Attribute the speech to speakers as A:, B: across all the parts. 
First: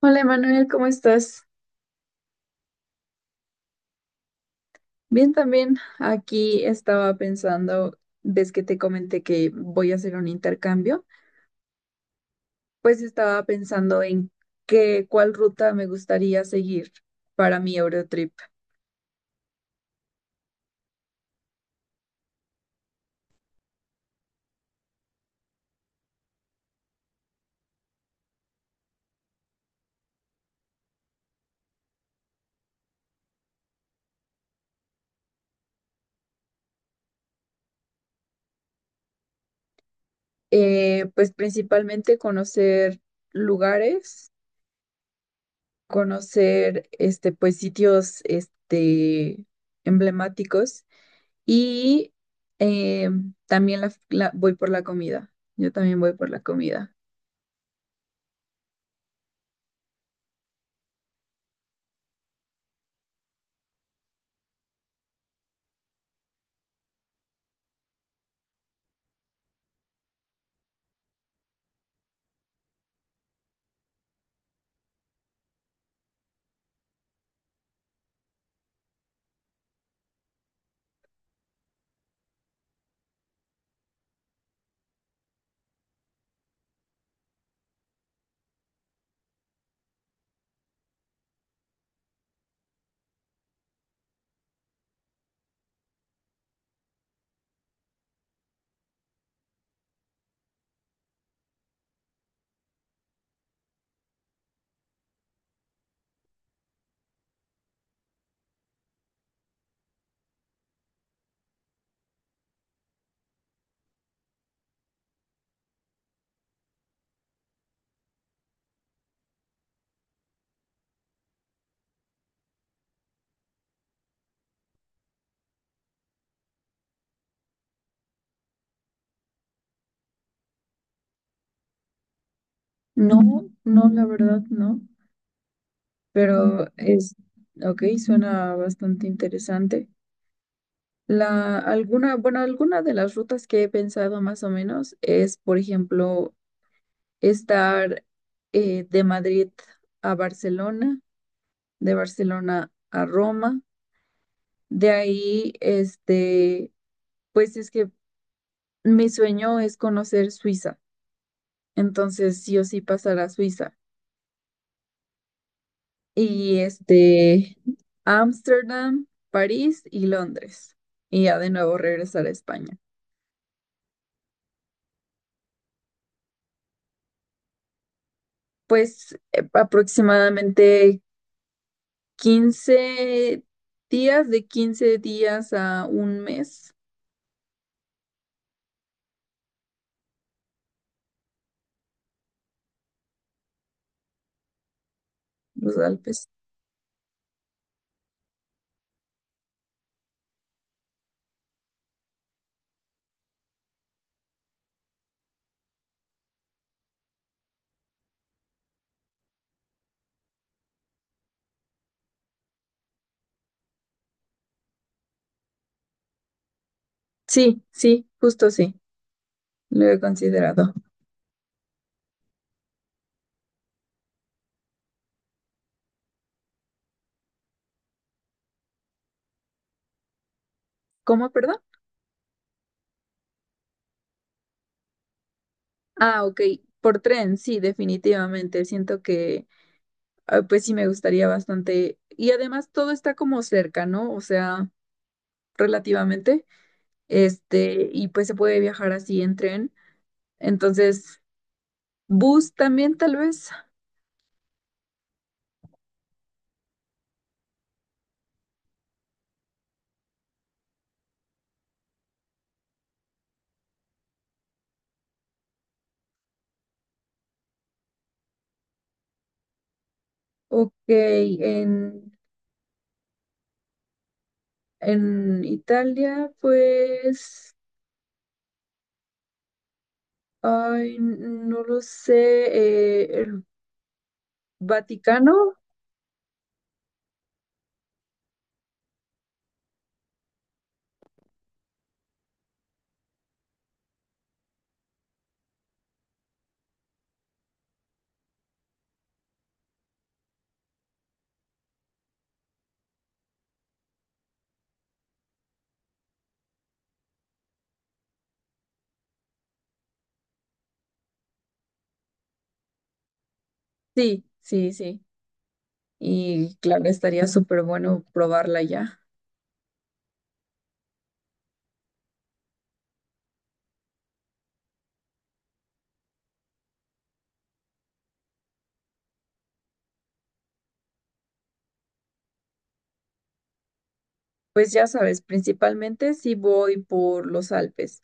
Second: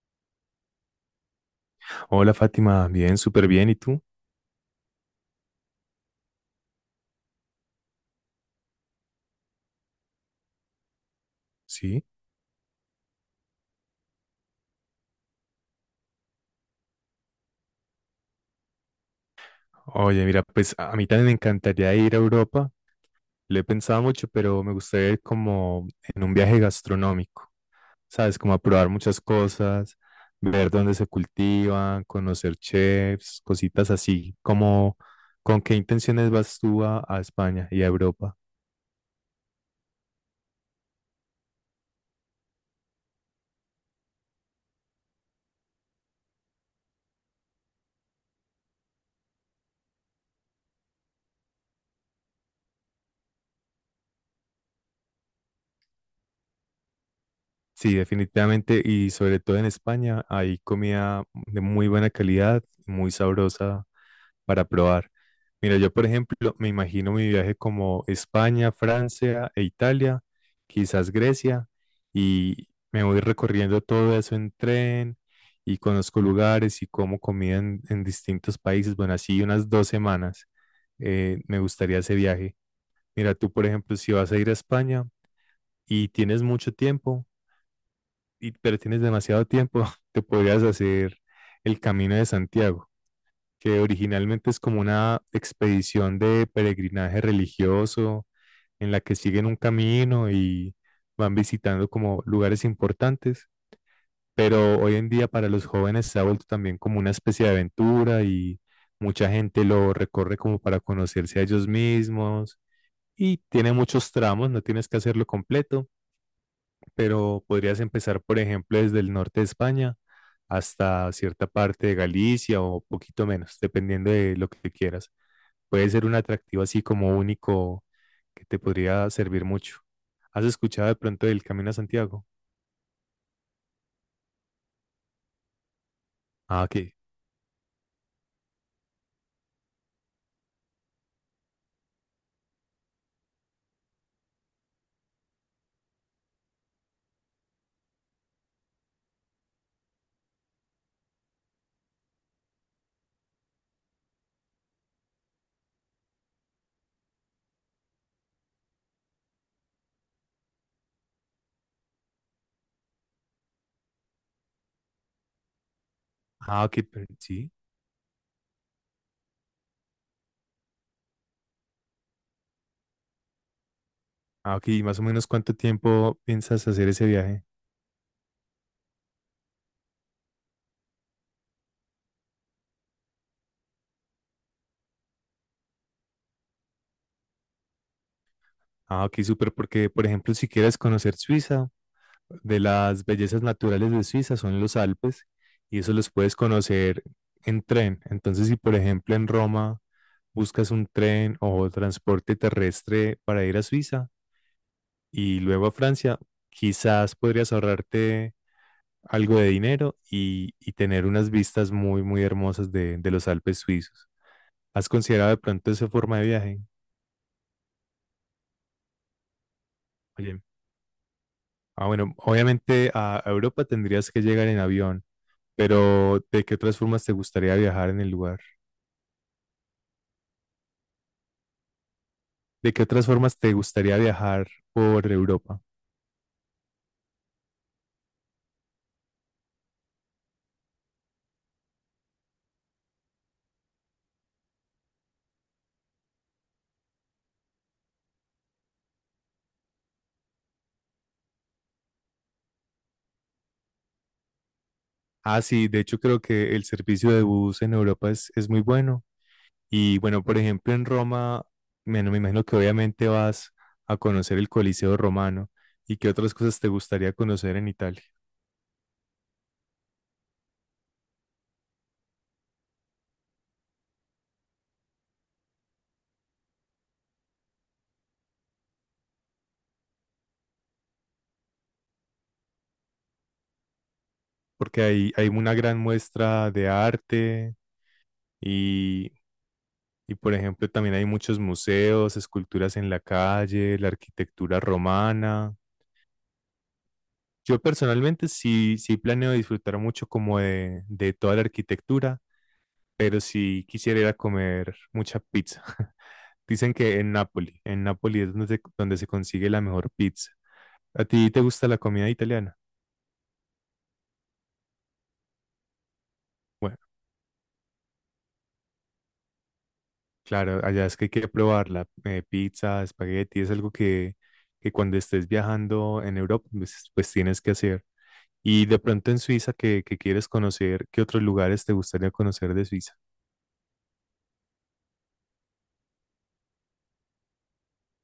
A: Hola Emanuel, ¿cómo estás?
B: Hola Fátima, bien, súper bien. ¿Y tú?
A: Bien también. Aquí estaba pensando, ves que te comenté que voy a hacer un intercambio,
B: Sí.
A: pues estaba pensando en cuál ruta me gustaría seguir para mi Eurotrip.
B: Oye, mira, pues a mí también me encantaría ir a Europa. Lo he pensado mucho, pero me gustaría ir como en un viaje gastronómico, ¿sabes? Como a probar muchas cosas, ver dónde se cultivan, conocer chefs, cositas así. Como, ¿con qué intenciones vas tú a España y a Europa?
A: Pues principalmente conocer lugares, conocer este, pues sitios este, emblemáticos y eh, también voy por la comida. Yo también voy por la comida.
B: Sí, definitivamente. Y sobre todo en España hay comida de muy buena calidad, muy sabrosa para probar. Mira, yo por ejemplo me imagino mi viaje como España, Francia e Italia, quizás Grecia, y me voy recorriendo todo eso en tren y conozco lugares y como comida en distintos países. Bueno, así unas dos semanas me gustaría ese viaje. Mira, tú por ejemplo, si vas a ir a España y tienes mucho tiempo, pero tienes demasiado tiempo, te podrías hacer el Camino de Santiago que originalmente es como una expedición de peregrinaje religioso en la que siguen un camino y van visitando como lugares importantes, pero hoy en día para los jóvenes se ha vuelto también como una especie de aventura y mucha gente lo recorre como para conocerse a ellos mismos y tiene muchos tramos, no tienes que hacerlo completo, pero podrías empezar, por ejemplo, desde el norte de España hasta cierta parte de Galicia o poquito menos, dependiendo de lo que quieras. Puede ser un atractivo así como único que te podría servir mucho. ¿Has escuchado de pronto del Camino a Santiago?
A: No, no, la verdad no,
B: Ah,
A: pero
B: ok.
A: es, ok, suena bastante interesante. Bueno, alguna de las rutas que he pensado más o menos es, por ejemplo, estar de Madrid a Barcelona, de Barcelona a Roma, de ahí, este, pues es que mi sueño es conocer Suiza, entonces sí o sí pasar a Suiza. Y
B: Ah, ok, pero sí.
A: este, Ámsterdam, París y Londres. Y ya de nuevo regresar a España.
B: Ah, ok. ¿Y más o menos cuánto tiempo piensas hacer ese viaje?
A: Pues aproximadamente 15 días, de 15 días a un mes,
B: Ah, ok, súper, porque por ejemplo, si quieres conocer Suiza, de las bellezas naturales de Suiza son los Alpes
A: los
B: y eso los
A: Alpes.
B: puedes conocer en tren. Entonces, si por ejemplo en Roma buscas un tren o transporte terrestre para ir a Suiza, y luego a Francia, quizás podrías ahorrarte algo de dinero y tener unas vistas muy, muy hermosas de los Alpes suizos. ¿Has considerado de pronto esa forma de viaje?
A: Sí, sí, justo sí, lo he
B: Oye,
A: considerado.
B: bueno, obviamente a Europa tendrías que llegar en avión, pero ¿de qué otras formas te gustaría viajar en el lugar?
A: ¿Cómo, perdón?
B: ¿De qué otras formas te gustaría viajar por Europa?
A: Ah, ok, por tren, sí, definitivamente. Siento que, ah, pues sí, me gustaría bastante. Y además todo está como cerca, ¿no? O sea, relativamente. Este, y pues se puede viajar así en tren. Entonces, bus también tal vez.
B: Ah, sí, de hecho creo que el servicio de bus en Europa es muy bueno. Y bueno, por ejemplo, en Roma, bueno, me imagino que obviamente vas a conocer el Coliseo romano y qué otras cosas te gustaría conocer en Italia,
A: Ok, en Italia, pues, ay, no lo sé, el
B: porque hay
A: Vaticano,
B: una gran muestra de arte y, por ejemplo, también hay muchos museos, esculturas en la calle, la arquitectura romana. Yo personalmente sí, sí planeo disfrutar mucho como de toda la arquitectura pero sí quisiera ir a comer mucha pizza. Dicen que en Nápoli es donde se consigue la mejor pizza. ¿A ti te gusta la comida italiana?
A: sí, sí, sí. Y
B: Bueno,
A: claro, estaría súper bueno probarla ya.
B: claro, allá es que hay que probarla. Pizza, espagueti, es algo que cuando estés viajando en Europa, pues, pues tienes que hacer. Y de pronto en Suiza, que quieres conocer, ¿qué otros lugares te gustaría conocer de Suiza?
A: Pues ya sabes, principalmente si voy por los Alpes,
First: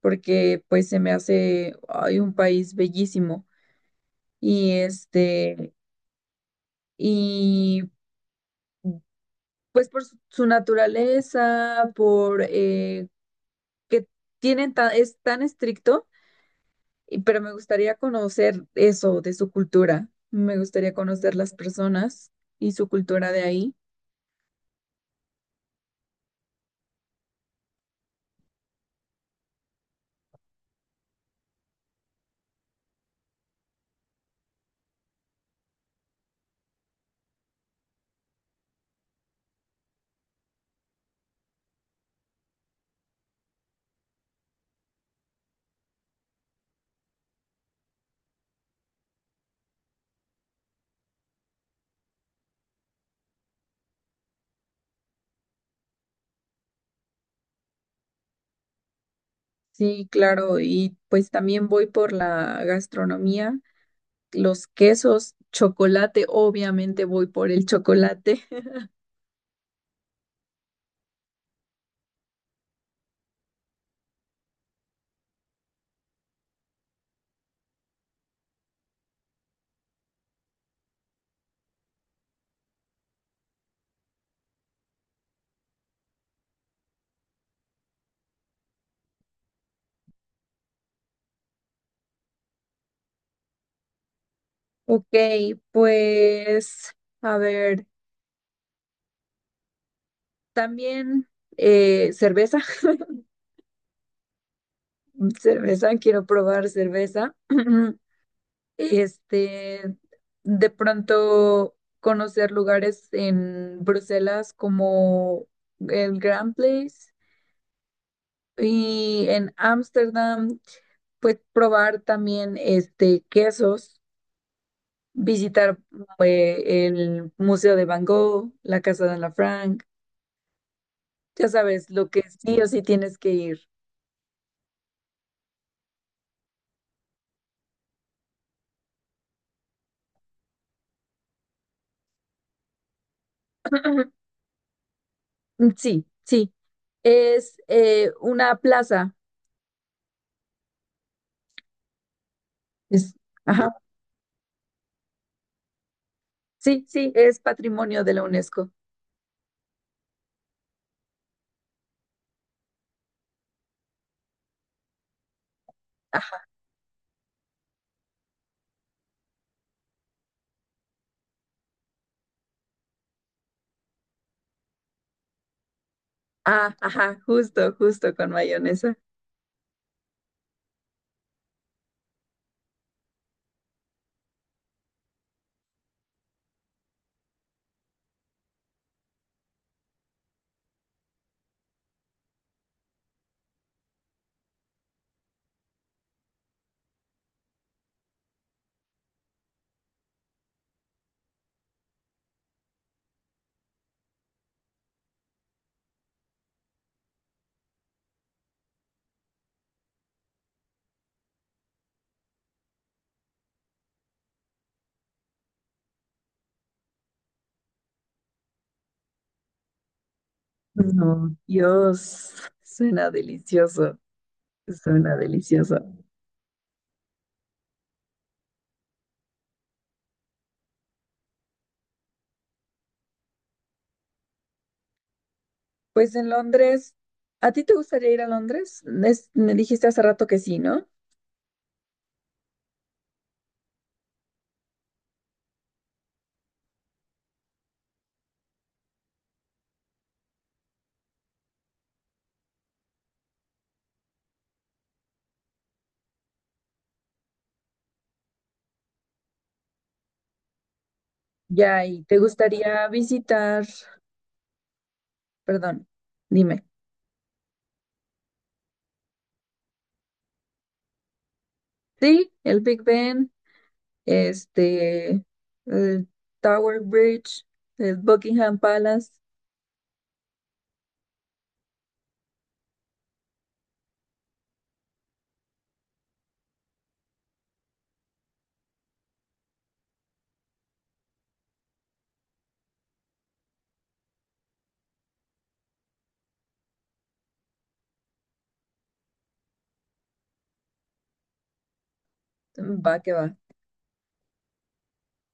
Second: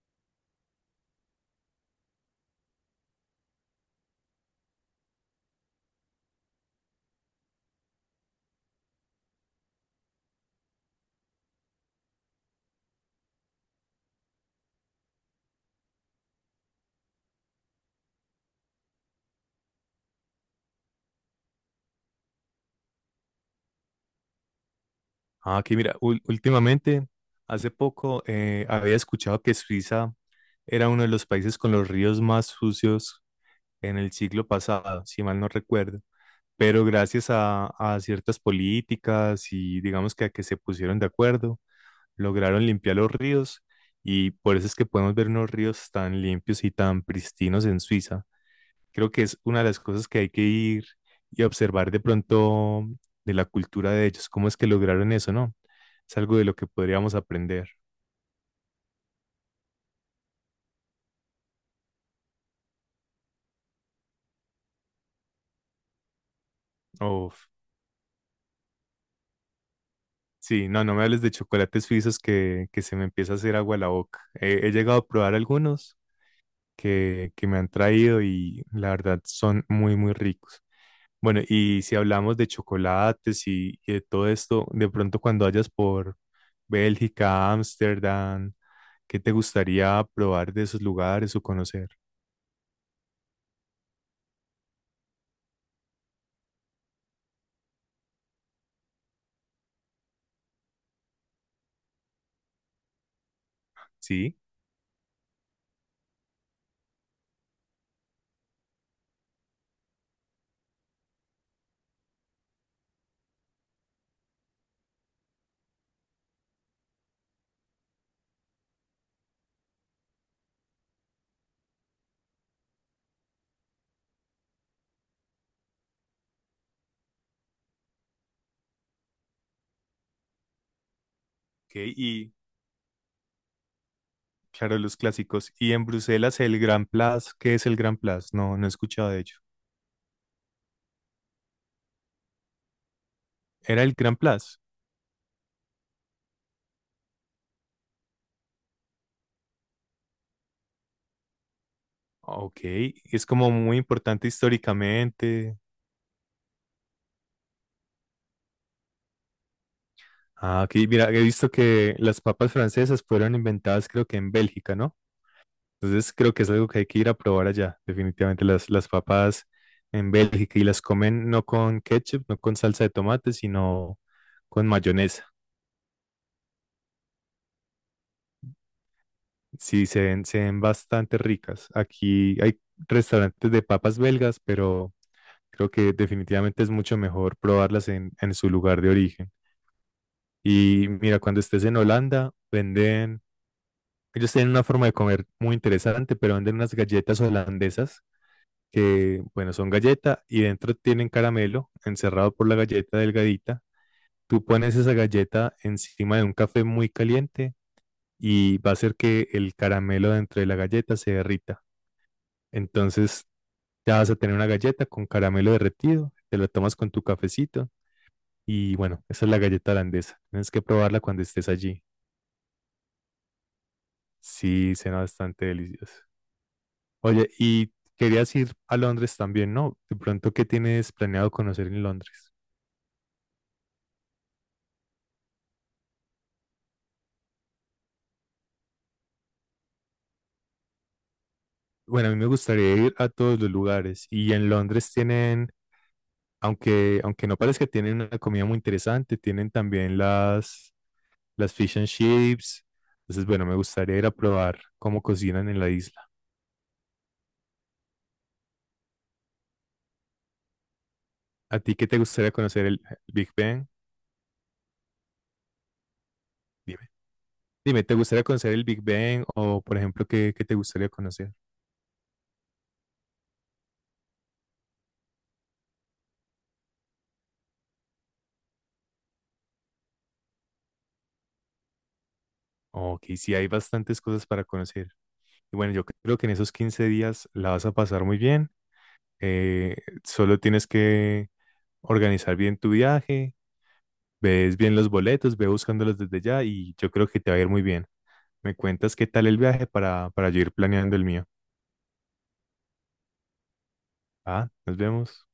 A: porque pues se me hace, ay, un país bellísimo. Y este, y pues por su naturaleza, por que es tan estricto, pero me gustaría conocer eso de su cultura. Me gustaría conocer las personas y su cultura de ahí.
B: Ah, aquí mira, últimamente, hace poco había escuchado que Suiza era uno de los países con los ríos más sucios en el siglo pasado, si mal no recuerdo, pero gracias a ciertas políticas y digamos que a que se pusieron de acuerdo, lograron limpiar los ríos y por eso es que podemos ver unos ríos tan limpios y tan pristinos en Suiza. Creo que es una de las cosas que hay que ir y observar de pronto de la cultura de ellos, cómo es que lograron eso, ¿no? Es algo de lo que podríamos aprender.
A: Sí, claro, y pues también voy por la gastronomía, los quesos, chocolate, obviamente voy
B: Uf,
A: por el chocolate.
B: sí, no, no me hables de chocolates suizos que se me empieza a hacer agua la boca. He, he llegado a probar algunos que me han traído y la verdad son muy, muy ricos. Bueno, y si hablamos de chocolates y de todo esto, de pronto cuando vayas por Bélgica, Ámsterdam, ¿qué te gustaría probar de esos lugares o conocer?
A: Ok, pues a ver, también cerveza.
B: Sí,
A: Cerveza, quiero probar cerveza. Este, de pronto conocer lugares en Bruselas como el Grand Place y en Ámsterdam, pues probar también este quesos, visitar el Museo de Van Gogh, la Casa de Ana Frank, ya
B: ok,
A: sabes, lo que
B: y
A: sí o sí tienes que ir.
B: claro, los clásicos. Y en Bruselas, el Grand Place, ¿qué es el Grand Place? No, no he escuchado de ello. ¿Era el Grand Place?
A: Sí, sí. Es una plaza.
B: Ok,
A: Es,
B: es como
A: ajá,
B: muy importante históricamente.
A: sí, sí, es patrimonio de la UNESCO.
B: Ah, ok, mira, he visto que las papas francesas fueron inventadas creo que en Bélgica, ¿no? Entonces creo
A: Ah,
B: que es algo que hay que ir a probar allá. Definitivamente las papas en Bélgica y las comen no con ketchup, no con salsa de tomate, sino con mayonesa.
A: ah, ajá, justo, justo con mayonesa.
B: Sí, se ven bastante ricas. Aquí hay restaurantes de papas belgas, pero creo que definitivamente es mucho mejor probarlas en su lugar de origen. Y mira, cuando estés en Holanda, venden, ellos tienen una forma de comer muy interesante, pero venden unas galletas holandesas que, bueno, son galleta y dentro tienen caramelo encerrado por la galleta delgadita. Tú pones esa galleta encima de un café muy caliente y va a hacer que el caramelo dentro de la galleta se derrita. Entonces ya vas a tener una galleta con caramelo derretido, te la tomas con tu cafecito y bueno, esa es la galleta holandesa. Tienes que probarla cuando
A: No,
B: estés allí.
A: Dios, suena delicioso,
B: Sí, suena
A: suena
B: bastante
A: delicioso.
B: delicioso. Oye, y querías ir a Londres también, ¿no? De pronto, ¿qué tienes planeado conocer en Londres?
A: Pues en Londres, ¿a ti te gustaría ir a Londres? Es- me dijiste hace rato que sí, ¿no?
B: Bueno, a mí me gustaría ir a todos los lugares y en Londres tienen, aunque, aunque no parezca, tienen una comida muy interesante, tienen también las fish and chips. Entonces, bueno, me gustaría ir a probar cómo cocinan en la isla. ¿A ti
A: Ya,
B: qué te
A: y te
B: gustaría conocer el
A: gustaría
B: Big
A: visitar,
B: Bang?
A: perdón, dime.
B: Dime. Dime, ¿te gustaría conocer el Big Bang o, por ejemplo, qué te gustaría conocer?
A: Sí, el Big Ben, este, el Tower Bridge, el Buckingham Palace,
B: Oh, ok, sí, hay bastantes cosas para conocer. Y bueno, yo creo que en esos 15 días la vas a pasar muy bien. Eh, solo tienes que organizar bien tu viaje, ves bien los boletos, ve buscándolos desde ya y yo creo que te va a ir muy bien. Me cuentas qué tal el viaje para yo ir planeando el mío.
A: va que va.
B: Ah, nos vemos.